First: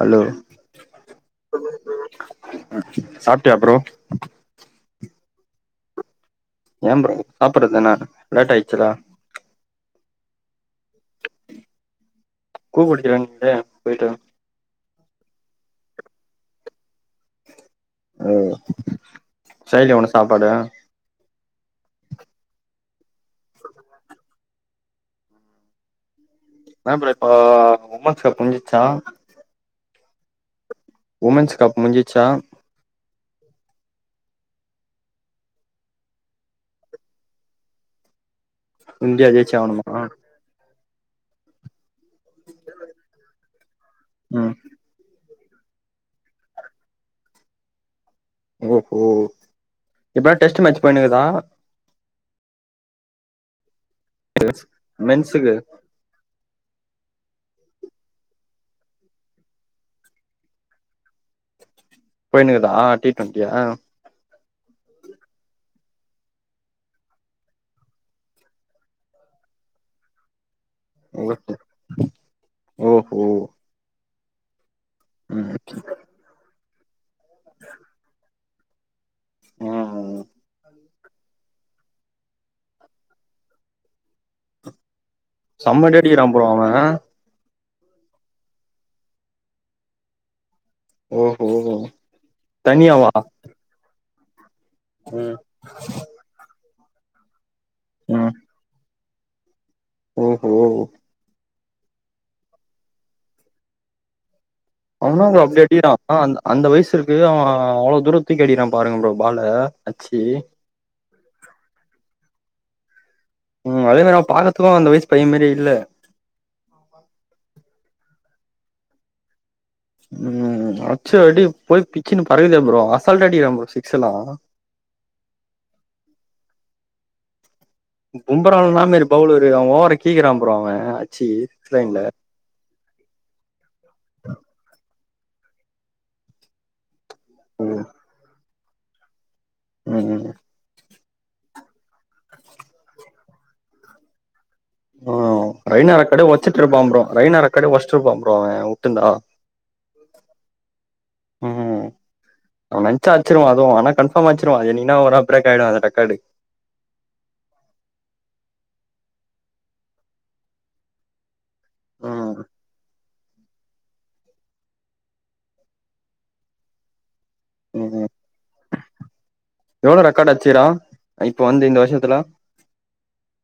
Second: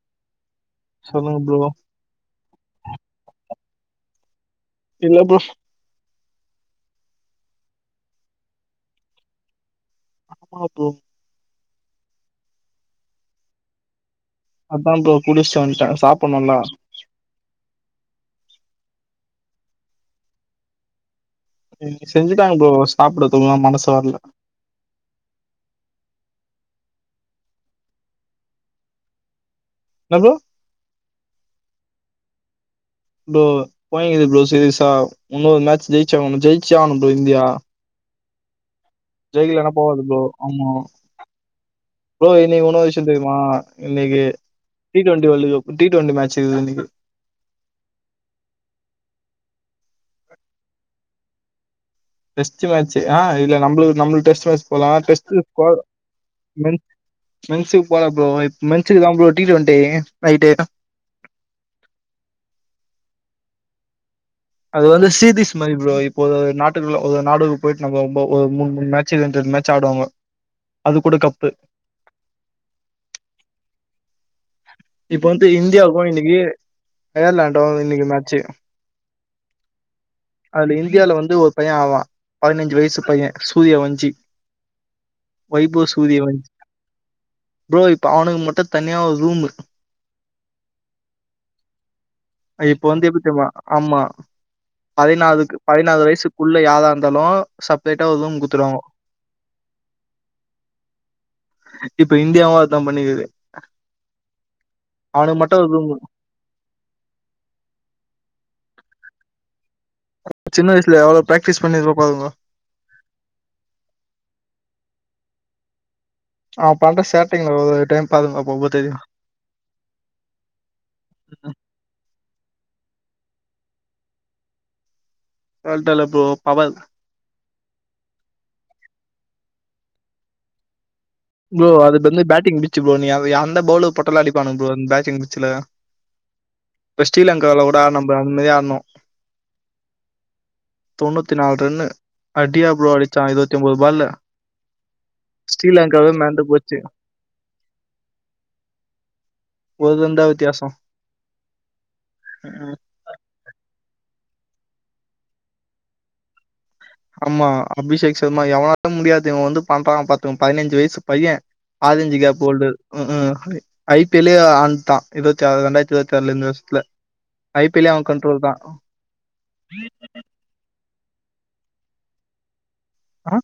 Hello சொல்லுங்க bro சாப்ட்டயா bro இல்ல ப்ரோ ஏன் ப்ரோ சாப்பிடுறதுதானே லேட் ஆயிடுச்ல்ல ஆமா ப்ரோ [unintelligible] என்கிட்ட போயிட்டு அதான் ப்ரோ குளிச்சிட்டு வந்ட்ட சாப்பிடணுல்ல ஓ செய்டு வாங்க சாப்பாடு இங்க செஞ்சுட்டாங்க ப்ரோ சாப்பிடறதுக்குதா மனசு வர்ல என்ன ப்ரோ இப்ப உமன்ஸ் கப் முடிஞ்சிச்சா என்ன ப்ரோ உமன்ஸ் கப் முடிஞ்சிச்சா ப்ரோ வலிக்குது ப்ரோ சீரியஸா இன்னொரு மேட்ச் ஜெயிச்சாகனு ஜெயிச்சே ஆகணு ப்ரோ இந்தியா இந்தியா ஜெயிச்சே ஜெயிக்கலினா ஆகணுமா போவாது ப்ரோ ஆமா ப்ரோ இன்னைக்கு இன்னொரு விஷ்யம் தெரியுமா இன்னைக்கு ம் இவளுக புட்டிட்டு வந்த மேட்ச் இது இன்னைக்கு ஓஹோ இப்ப டெஸ்ட் மேட்ச் போயினுக்குதா டெஸ்ட் மேட்சு ஆ இல்ல நம்ளு நம்மள்க்கு டெஸ்ட் மேட்ச் போலா டெஸ்ட் மென்ஸுக்கு போ மென் மென்சுக்கு போலா ப்ரோ இப் மென்சுக்குதா ப்ரோ டி டுவண்ட்டி நைட்டு போயினிக்குதா டி டுவெண்டியா அது வந்து சீரிஸ் மாரி ப்ரோ இப்போ நாட்டுக்குள்ள ஒரு நாடுக்கு போயிட்டு நம்போ ஒரு மூண் மூணு மேட்சு ரெண்டு ரன் மேட்ச் ஆடுவாங்கோ அது கூட கப்பு ஓகே ஓஹோ இப்ப வந்து ம் இந்தியாவுக்கு இன்னைக்கு அயர்லாண்டோ இன்னைக்கு மேட்சு ஆ அதுல இந்தியால வந்து ஒரு பையன் ஆடறான் பதினஞ்சு வயசு பையன் சூர்யா வஞ்சி வைபோ செம்ம அடி சூரிய அடிக்கிறா ப்ரோ வஞ்ச் அவ ப்ரோ இப்ப அவனுக்கு மட்டு தனியா ஒரு ரூமு ஓஹோ இப்ப வந்து தனியாவா எப்டி தெரியுமா ஆமா ம் பதினாலக்கு பதினாலு வயசுக்குள்ள யாரா இருந்தாலு செப்ரேட்டா ஒரு ம் ரூம் குத்துருவாஙோ ஓஹோ இப்ப இண்டியாவு அதா பண்ணிக்குது அவனு அங்க அவனுக்கு மட்டு அப்டி ஒரு அடிக்கறா ரூமு ஆனா அந்த அந்த வயசிருக்கு அவ அ அவ்ளோ தூரோ தூக்கி அடிக்கிறா பாருங்க ப்ரோ பால அச்சி சின்ன வயசுல எவ்ளோ பிராக்டிஸ் பண்ணி இருப்பாங்கோ ம் அதே மாரி அவ பாக்கத்துக்கூ அந்த வயசு பைய மாரி இல்ல ஆ பண்ற சேட்டைங்கள ஒரு டைம் பாருங்க அப்பப தெரியு ம் அட்ச்ச அடி போயி பிச்சினு பரவில்லயோ ப்ரோ அசால்டா அடிக்கறா ஃப்ரோ சிக்ஸ் எலா [unintelligible] ஃப்ரோ பவல் பும்பராலா ன்னாமேரி பவுளரு அவன் ஓவரா கீக்கிரா ஃப்ரோ அவ அச்சி ப்ரோ சிக்ஸ் அது லைன்ல வந்து பேட்டிங் பிச்சு ப்ரோ நீ அத எந்த பவுல போட்டாலு அடிப்பானுங்க ப்ரோ பேட்டிங் ச்சில இப்ப ஸ்ரீலங்கால கூட ம் ஆட்ன பாரு அந்த மாரி ஆட்ணு ம் தொண்ணூத்தி நால் ரன்னு அடியா ப்ரோ அடிச்சா இருவத்தி ஒன்பது பால்ல ஆ ரெய்னா ரெக் ஸ்ரீலங்காவே காட மிரண்டு ஒட்ச்சிட் போச்சு இருப்பா ப்ரோ ரைனா ரெக்கார்ட் ஒடச்சிட் இருப்பா ப்ரோ அவ வுட்டுந்தா ஒரு ரன் தான் வித்தியாசம் ம் அவ நென்ச்ச அச்சிருவா அதுவு ஆனா கன்ஃபார்ம் ஆச்சிருவா அது என்னிக்கீனா ஒரு நா ப்ரேக் ஆயிரு ரெக்கார்டு ஆமா அபிஷேக் சர்மா எவனாலும் முடியாது இவ வந்து பண்றா பாத்துங்க பதினஞ்சு வயசு பைய ஆரஞ்சு ம் கேப் போல்டர் க்கு ஐ பி எல் லயே ஆண்டுடா இருபத்தி ஆறு ரெண்டாயிரத்தி இருபத்தி ஆறுல இந்த வருஷத்துல ஐபிஎல்லே ம்ம் அவன் கண்ட்ரோல் தான் எவ்ளோ ரெக்கார்ட் அச்சிகிரா இப்போ வந்து இந்த வருஷ ஷத்துல ஆ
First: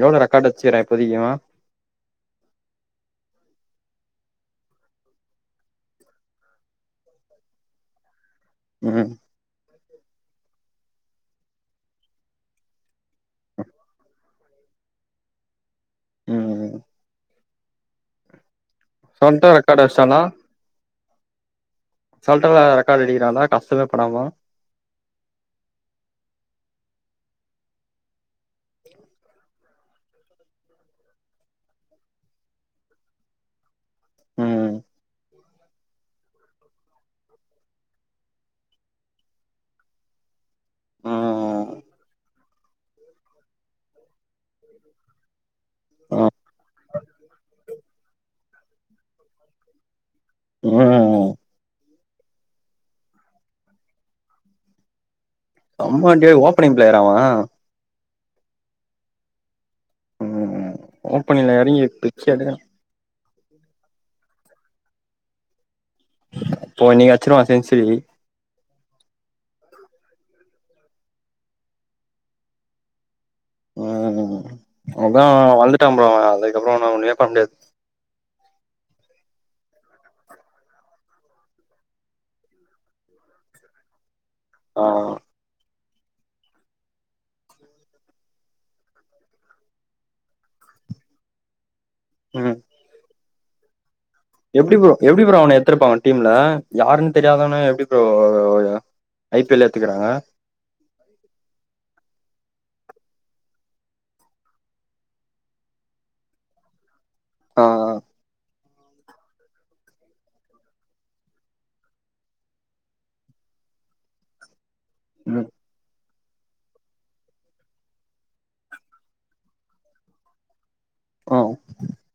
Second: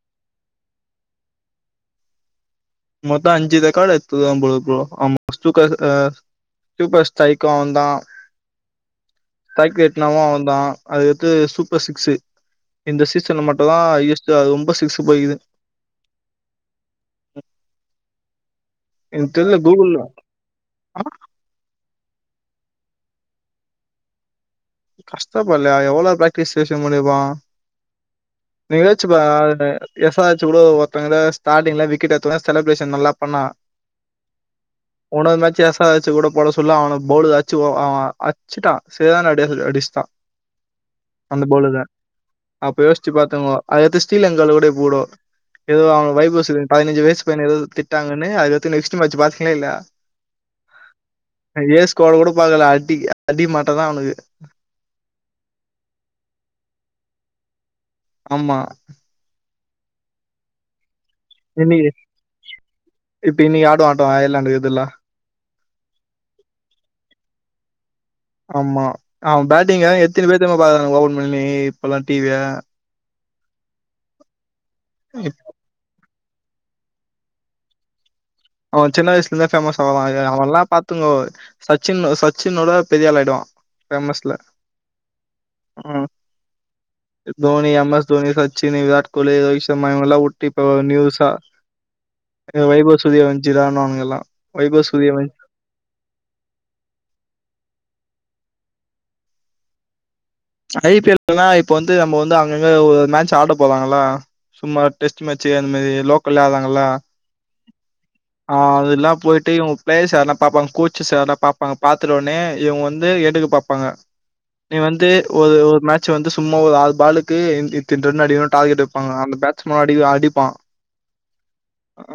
எவ்ளோ ரெக்கார்ட் வச்க்கிறா இப்போதக்கி அவ மொத்த அஞ்சு ரெக்கார்ட் எத்துருக்கா போல ப்ரோ [unintelligible] சூப்பர் ஸ்டைக்கூ அவந்தா ம் கெட்னாவு அவந்தா அது அடுத்து சூப்பர் சிக்ஸு இந்த சீசன்ல மட்டுதா ஹையஸ்டு ரொம்ப சிக்ஸ் போயிகிது ம் எனக்கு சொண்ட தெர்ல கூகுள்ல ரெக்காடஷ்டானா ஆ அசால்டா ரெக்கார்டு அடிக்கிறான்ல கஷ்டமே படாம கஷ்டப்பட்லயா எவ்ளோ பிராக்டிஸ் செஷன் பண்ணிருப்பா நீங்கலாச்சு ப எஸ் ஆர் எச் கூட ஒருத்தங்கல ஸ்டாட்டிங்ல விக்கெட் எடுத்த ஒட்னே செலப்ரேஷன் நல்லா பண்ணா ம் உன்னோரு மேச்ச எஸ் ஆர் எச் கூட போட சொல்ல அவன போடுஅச்சு ஒ அவ அச்சுட்டா சரியானா அடி [unintelligible] அடிச்சுட்டா அந்த ம் போலருதா அப்ப யோசிச்சு பாத்துங்கோ அதடுத்து ஸ்ரீலங்கால கூடோ இப்பகூடோ ஏதோ அவுங்க வைபவுசூ பதினஞ்சு வயசுபையன ஏதோ திட்டாங்கன்னு அது அடுத்து நெஸ்ட் மேட்ச் பாத்தீங்ளா இல்லயா ம் ஏஸ் ஸ்கோர கூட பாக்கல அடி அடி மாட்ட தா அவனுக்கு அம்மாண்டிய ஓப்பனிங் பிளேயரா அவ ஆமா ம் ம் இன்னிக்கி இப்ப இன்னிக்கு ஆடுவா ஆட்டோ அயர்லாந்து இதுல்லா இப்போ இன்னைக்கு அச்சிருவா செஞ்சுரி ஆமா அவ பேட் நீங்க எத்தினி பேரு தெரிமா பாக்றாங்க ஓபன் பண்ணி இப்பல்லா டிவிய ம் அதா வளந்துட்டா போல அவ அதுக்கப்றோ ஒன்னுமே பண்ண முடியாது அவ சின்ன வயசுல இருந்தே ஃபேமஸ் ஆவா அவன்ல்லாம் பாத்துங்கோ சச்சின் சச்சினோட பெரிய ஆள ஆயிடுவா ஃபேமஸ்ல ஆ ம் தோனி, எம் எஸ் தோனி, சச்சினு, விராட் கோலி, ரோஹித் சர்மா இவங்கலா உட்டு இப்ப நியூசா ம் வைபவ் சூர்யா வஞ்ச்சிரனானுகல்லா எப்டி ப்ரோ எப்டி ப்ரோ அவன எத்துருப்பாங்க டீம்ல யாருன் தெரியாதவன எப்டி ப்ரோ ஐ பி எல் ல எத்துக்குறாங்க ஐ பி எல் னா இப்ப வந்து நம்ம வந்து அங் கங்க ஒரு மேட்ச் ஆட போறாங்களா சும்மா டெஸ்ட் மேட்ச்சு அந்த மாரி லோக்கல்லே ஆடறாங்கள ஆ அ அ அதெல்லா போய்ட்டு இவங்க பிளேயர்ஸ் யாரெல்லா பாப்பாங்க கோச்சுஸ் யாரல்லா பாப்பாங்க பாத்துட் உடனே இவங்க வந்து எடுக்க பாப்பாங்க நீ வந்து ம் ஒரு ஒரு மே ட்ச் வந்து சும்மா ஒரு ஆறு பாலுக்கு இத் இத்தின ரன் அடிகணு டார்கெட் வப்பாங்க அந்த பேட்ஸ்மேன் அடி அடிப்பா ஓ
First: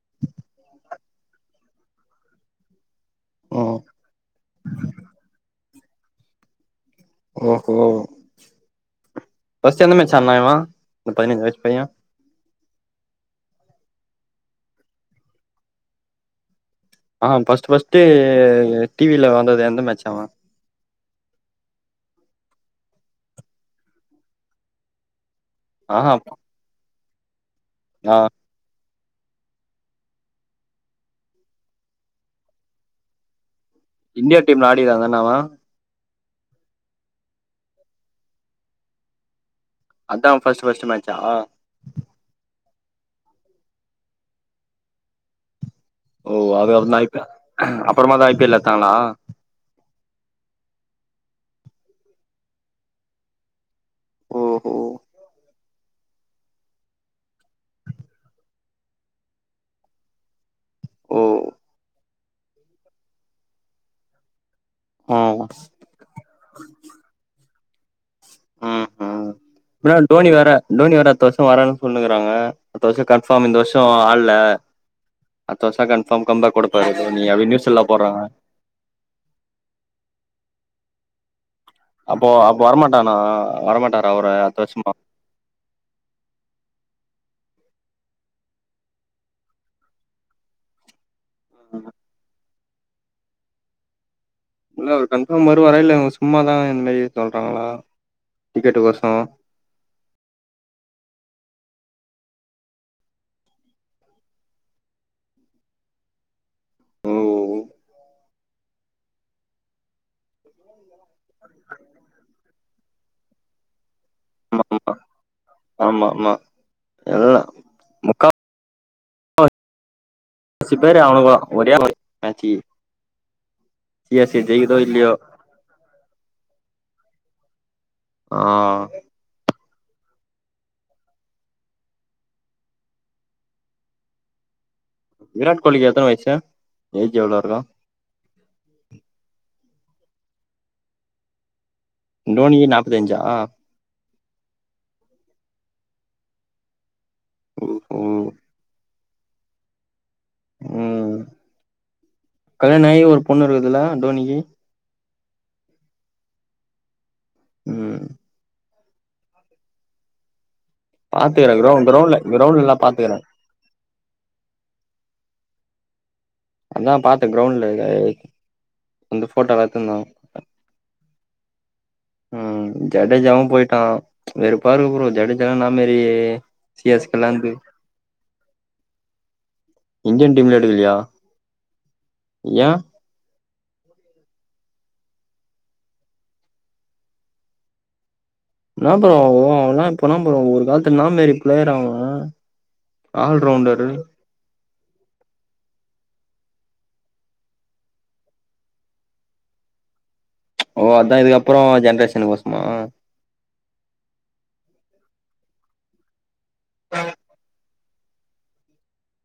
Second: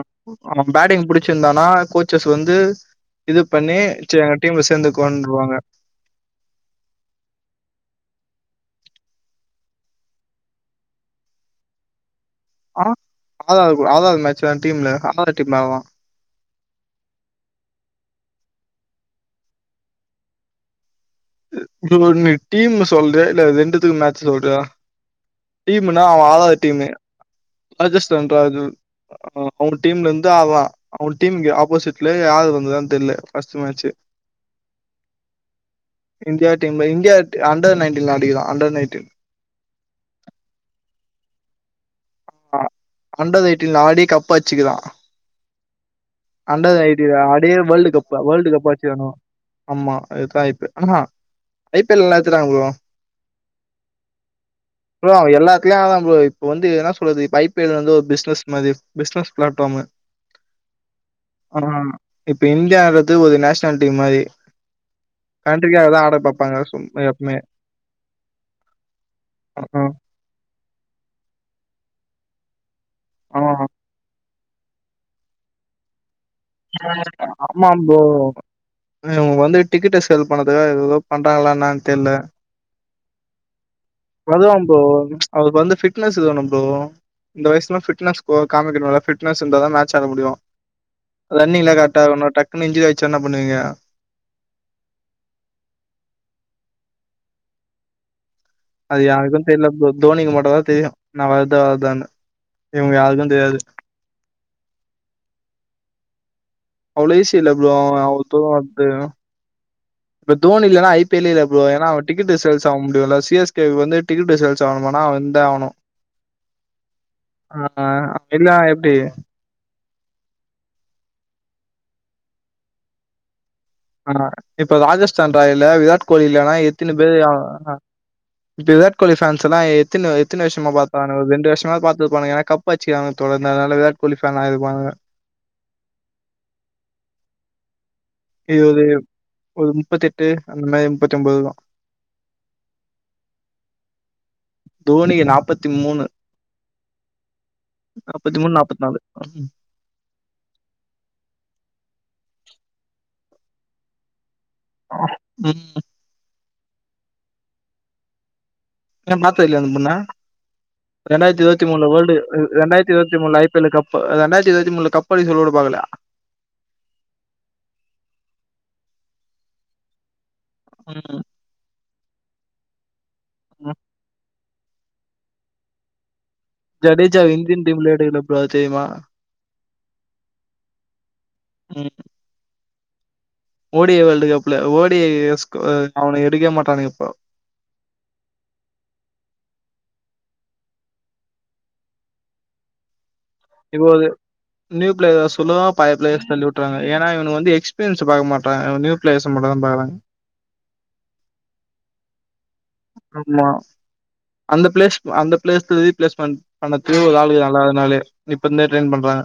ம் அவ பேட்டிங் புடிச்சிருந்தானா கோச்சஸ் வந்து இது ஓ பண்ணி சர் எங்க டீம்ல சேந்துகோண்ருவாங்க ஓஹோ ஃபஸ்ட் எந்த மேட்ச் ஆடுனா இவ இந்த பையன ஏச் பைய ஆ ஆதா ஆறாவது மேட்ச் ல டீம்ல ஆறாவது டீம் டா அவ ஆ ஃபஸ்ட் ஃபஸ்ட்டு டி வி ல வந்தது எந்த மேட்ச் அவ நீ ஒன்னு டீம் ல சொல்றியா இல்ல ரெண்டுத்துக்கு மேட்ச் சொல்றியா டீமுனா ஆஹா அவ ஆறாவது டீமு ஆ ராஜஸ்தான் ராஜூ அவுங் டீம்ல இருந்து அவ அவ டீம்க்கு ஆப்போசிட்ல யாரு வந்ருகான் தெர்லே ஃபஸ்ட் இன்டியா டீம்ல ஆடிருக்காந்தான அவ இன்டியா டீம்ல இன்டியா அட் அண்டர் நைன்டின்ல ஆடிருக்கா அண்டர் நைன்டின் அதா அவ ஃபஸ்ட்டு ஃபஸ்ட் மேட்ச்சா அ அண்டர் எயிட்டின்ல ஆடி கப் அச்சுருக்ரா ஓ அது அண்டர் அப்ப ஐ எய்ட்டின்ல பி ஆடி வேல்டு கப் அப்புறமா தா I P world L cup எத்தாங்களா அச்சுருக்கானோ அம்மா அதுதா ஐ பி ஆஹா ஐ பி எல் லா எத்துட்டாங்க ப்ரோ ஓஹோ ப்ரோ அவ எல்லாத்துலயு ஆடறா ப்ரோ இப்ப வந்து எதனா என்ன சொல்றது இப்ப ஐ பி எல் வந்து ஒரு பிஸ்னஸ் மாரி பிஸ்னஸ் பிளாட்ஃபாமு ஓ ஆனா இப்ப இந்தியா ஆடுறது ஒரு நேஷனல் டீம் மாரி ம் கன்ட்ரிகாகதா ஆட பாப்பாங்க சோ எப்பமே ம் ம் ஆ பின்னால டோனி வேற டோனி வேற அடுத்த வருஷ வரானு சொல்னுகிறாங்க அட்த்த வருஷ ஆ கன்பாஃம் இந்த வருஷ ஆல்ல அட்த்த வருஷ கன் ஆமாம் ப்ரோ போடுறாங்க இவங்க வந்து டிக்கெட்ட சேல் பண்றதுக்காக ஏதேதோ பண்றாங்களா என்னன் அப்போ அப்ப வரமாட்டானா வரமாட் வருவாம் ப்ரோ அதுக்கு வந்து ஃபிட்னஸ் வேணும் ப்ரோ இந்த வயசுல ஃபிட்னஸ்கு காமிக்கணுல ஃபிட்னஸ் இருந்தா தா மேட்ச் ஆட முடியு ரன்னிங்லா கரெக்டா இருக்னு டக்குனு இஞ்சுரி ஆச்சா என்ன பண்ணுவிங்க இல்ல அவரு கன்ஃபாம் வருவாரா இல்ல இவுங் சும்மாதா இந்த மாயி சொல்றாங்ளா அது யாருக்கு தெர்ல ப்ரோ தோனிக்கு மட்டுந் தா தெரியு நா வர்த வர்தானு இவங்க யாருக்கு தெரியாது அவ்ளோ ஈ சி இல்ல ப்ரோ அவ்ளோ தூர வர்து இப்ப தோனி இல்லனா ஐ பி எல்லே இல்ல ப்ரோ ஏனா அவ டிக்கெட் சேல்ஸ் ஆக முடிறதில்ல சி ஸ் கே கு வந்து டிக்கெட் சேல்ஸ் ஆகனுமானா அவ இந்தே ஆவனு மா மா ஆ அப்டி னா எப்டி பத்து பேர் அவுனுக ஒரே ஒரு மேச்சு ஆ இப்ப ராஜஸ்தான் ராயல்ல விராட் கோலி இல்லேனா எத்தினி பேரு ஆ ப்ப விராட் கோலி ஃபேன்செலா எ எத்தன எத்தன வருஷமா பாக்றாங்க ஒரு ரெண்டு வருஷமா பாத்துருப்பானுக ஏன்னா கப்பு அடிச்சுக்காங்க தோழர் அதுனால வீராட் கோலி ஃபேன் ஆய்ருப்பாங்க வீராட கோலிக்கு எத்தன வயசு ஏஜ் எவ்ளோ இருக்கு இது ஒரு முப்பத்தி எட்டு அந்த மாரி முப்பத்தி ஒன்பது இருக்கு டோனிகு நாற்பத்தஞ்சா நாப்பத்தி மூணு ஓஹோ நாப்பத்தி மூணு நாப்பத்தி நாலு ம் கல்யாணம் ஆகி ஒரு பொண்ணு இருக்குதுல்ல டோனிக்கு ம் ம் ஏ பாத்தது இல்லயா அந்த பொண்ண இண்டாயிரத்த பாத்துக்கறே இருத்தி மூணுல கிரௌண்ட் வேல்டு கிரௌண்ட்ல கிரௌண்ட்ல எல்லா ரெண்டயிரத்து இருபத்தி பாத்துக்கறே மூணுல ஐ பி எல் கப்பு ரெண்டாயிரத்த இருபத்தி மூணுல கப்பு ப்படி சொல்லி கூட பாக்கலா அதா பாத்தே கிரௌண்ல அந்த போட்டோ வெச்சிருந்தாங்க ம் ம் ஜடேஜாவு ம். போய்ட்டா வேறுப்பா இருக்கு ப்ரோ ஜடேஜான்னா மேரி ஜடேஜா இந்தியன் டீம்ல எடுக்கலப்ப தெரியுமா இந்தியன் டீம்ல எடுக்கலியா ம். ஏ ஓ டி யே வேர்ல்டு கப்ல ஓ டி டே அவன எடுக்கவே மாட்டானுக இப்போ [inaudible] என்ன ப்ரோ அவல்லா இப்ப நா ப்ரோ ஒரு காலத்து என்னா மேரி பிளேயர் அவ இப்போ ஆல்ரவுண்டரு அது நியூ பிளேயர்ஸ் செல்லு பயபுள்ள சொல்லி விட்டுறாங்க ஏன்னா இவ வந்து எஸ்பீரியன்ஸ் பாக்க மாட்ராக நியூ பிளேயர்ஸ் மட்டு தா பாக்குறாங்க ஓ அதா இதுக்கப்புறோ ஜென்ரேஷன் ஆமா அந்த பிளேஸ் அந்த பிளேஸ் ரிப்லேஸ்மென்ட் பண்ணத்துல ஒரு ஆளுக்கு நல்லாதுனால இப்ப இருந்தே ட்ரெயின் பண்றாங்க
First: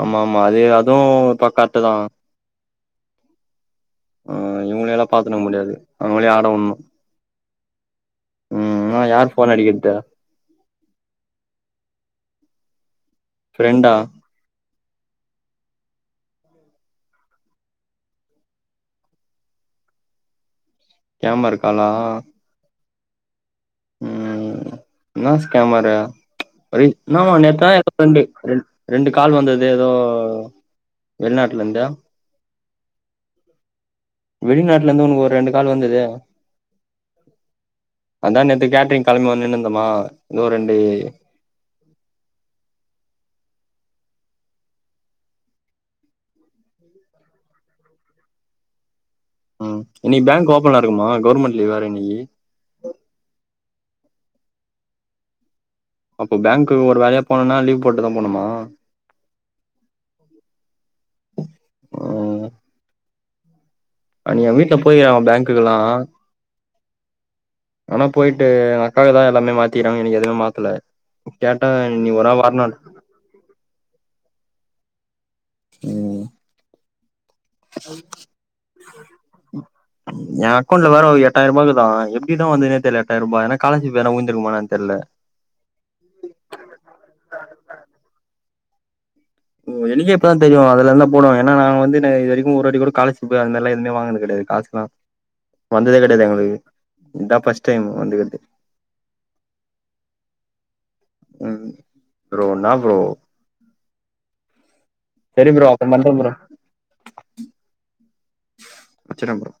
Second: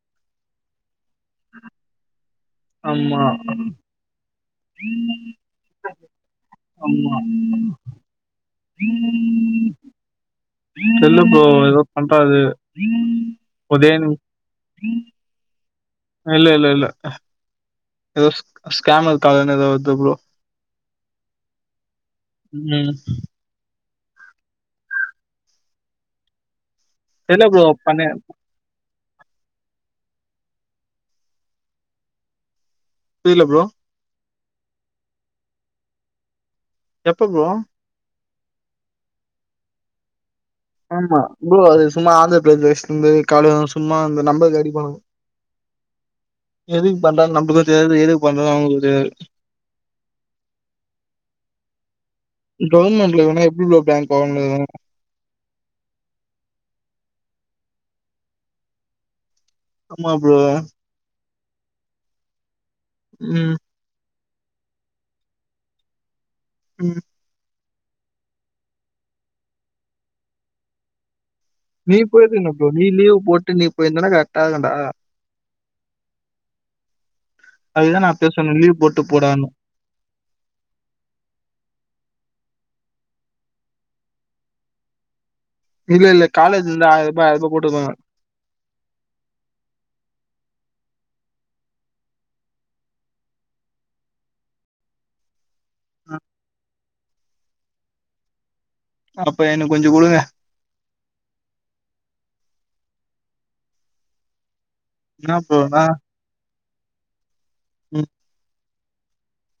ஆமா ஆமா அது அதுவு கரெக்டு தா ஆமா அ இவங்கள எல்லா பாத்துட முடியாது அவங்களயு ஆடவிடணு ஃபோன் அடிக்கிறது சொல்லு ப்ரோ எதோ [unintelligible] ஃப்ரெண்டா ம் இல்ல இல்ல இல்ல எதோ ஸ்கேமர் கால்னு ஏதோ வருது ப்ரோ ஸ்கேமர் காலா ம். ம் என்னா ஸ்கேமாறு அது இன்னாவோ இல்ல ப்ரோ பண்ண [inaudible] ரெண்டு கால் வந்தது ஏதோ வெளிநாட்டுல இருந்து புரில ப்ரோ வெளிநாட்டுல இருந்து உனக்கு ஒரு ரெண்டு கால் வந்துது எப்ப ப்ரோ அதா நேத்து கேட்டரிங் கிளம்பி வந்துனு இருந்தமா ஆமா ப்ரோ அது சும்மா ஆந்திர பிரதேச்சு இருந்து கால்வரு சும்மா இந்த நம்மருக்கு அடிப்பானுக எதுக்கு பண்றாங்கனு நம்மளுக்கு தெரியாது எதுக்கு பண்றாங்கனு அவங்களுகு தெரியாது ம் இன்னிக்கு பேங்க் ஓப்பனா இருக்குமா கவுவர்மெண்ட் லீவு வேற இன்னிக்கு பேங்க ஓபன் பண்ணி அப்போ பேங்க்கு ஒரு வேலையா போனும்னா லீவ் போட்டுதா போனுமா ஆமா ப்ரோ ம் நீ வீட்ல போவியா பேங்க்குக்குகெல்லா ம் ஆனா போயிட்டு அக்காவு தா எல்லாமே மாத்திறுகாங்க எனக்கு எதுவுமே மாத்தல கேட்டா நீ ஒரு நாள் போயிருதுனோ வரணுன் நீ லீவு் போட்டு நீ போயிருந்தனா கரெக்டா ஆயிருகுண்டா ம் அதுதான் நான் பேச சொன்னேன் லீவ் போட்டு போடான்னு ஏ அக்கௌண்ட்ல வேற எட்டாயிர ரூபாயிருக்குதா இப்பிடி வந்துனே தெர்ல எட்டாயிர ரூபா ஏன்னா காலேஜ் பேர்ல வுளுந்துருக்குமா என்னனு தெர்ல இல்ல இல்ல காலேஜ்ல இருந்து ஆயிர ரூபா ஆயிர ரூபா போட்டுருந்தாங்க ஓ எனேக்கே இப்பதா தெரியு அதுல்ல தா போடுவாங்க ஏன்னா நா வந்துனு இது வரைக்கு ஒரு வாட்டி கூட காலர்சிபாபு அதுமாரிலா வாங்குனது கெடையாது காசு எல்லா வந்ததே கெடையாது எங்களுக்கு இதா ஃபஸ்ட் டைம் வந்து இருக்கிறது அப்ப எனக்கு கொஞ்சோ குடுங்க ம் ப்ரோ என்னா ப்ரோ என்ன செரி ப்ரோ அப்றோ பண்ற ப்ரோ ம் வெச்சற ப்ரோ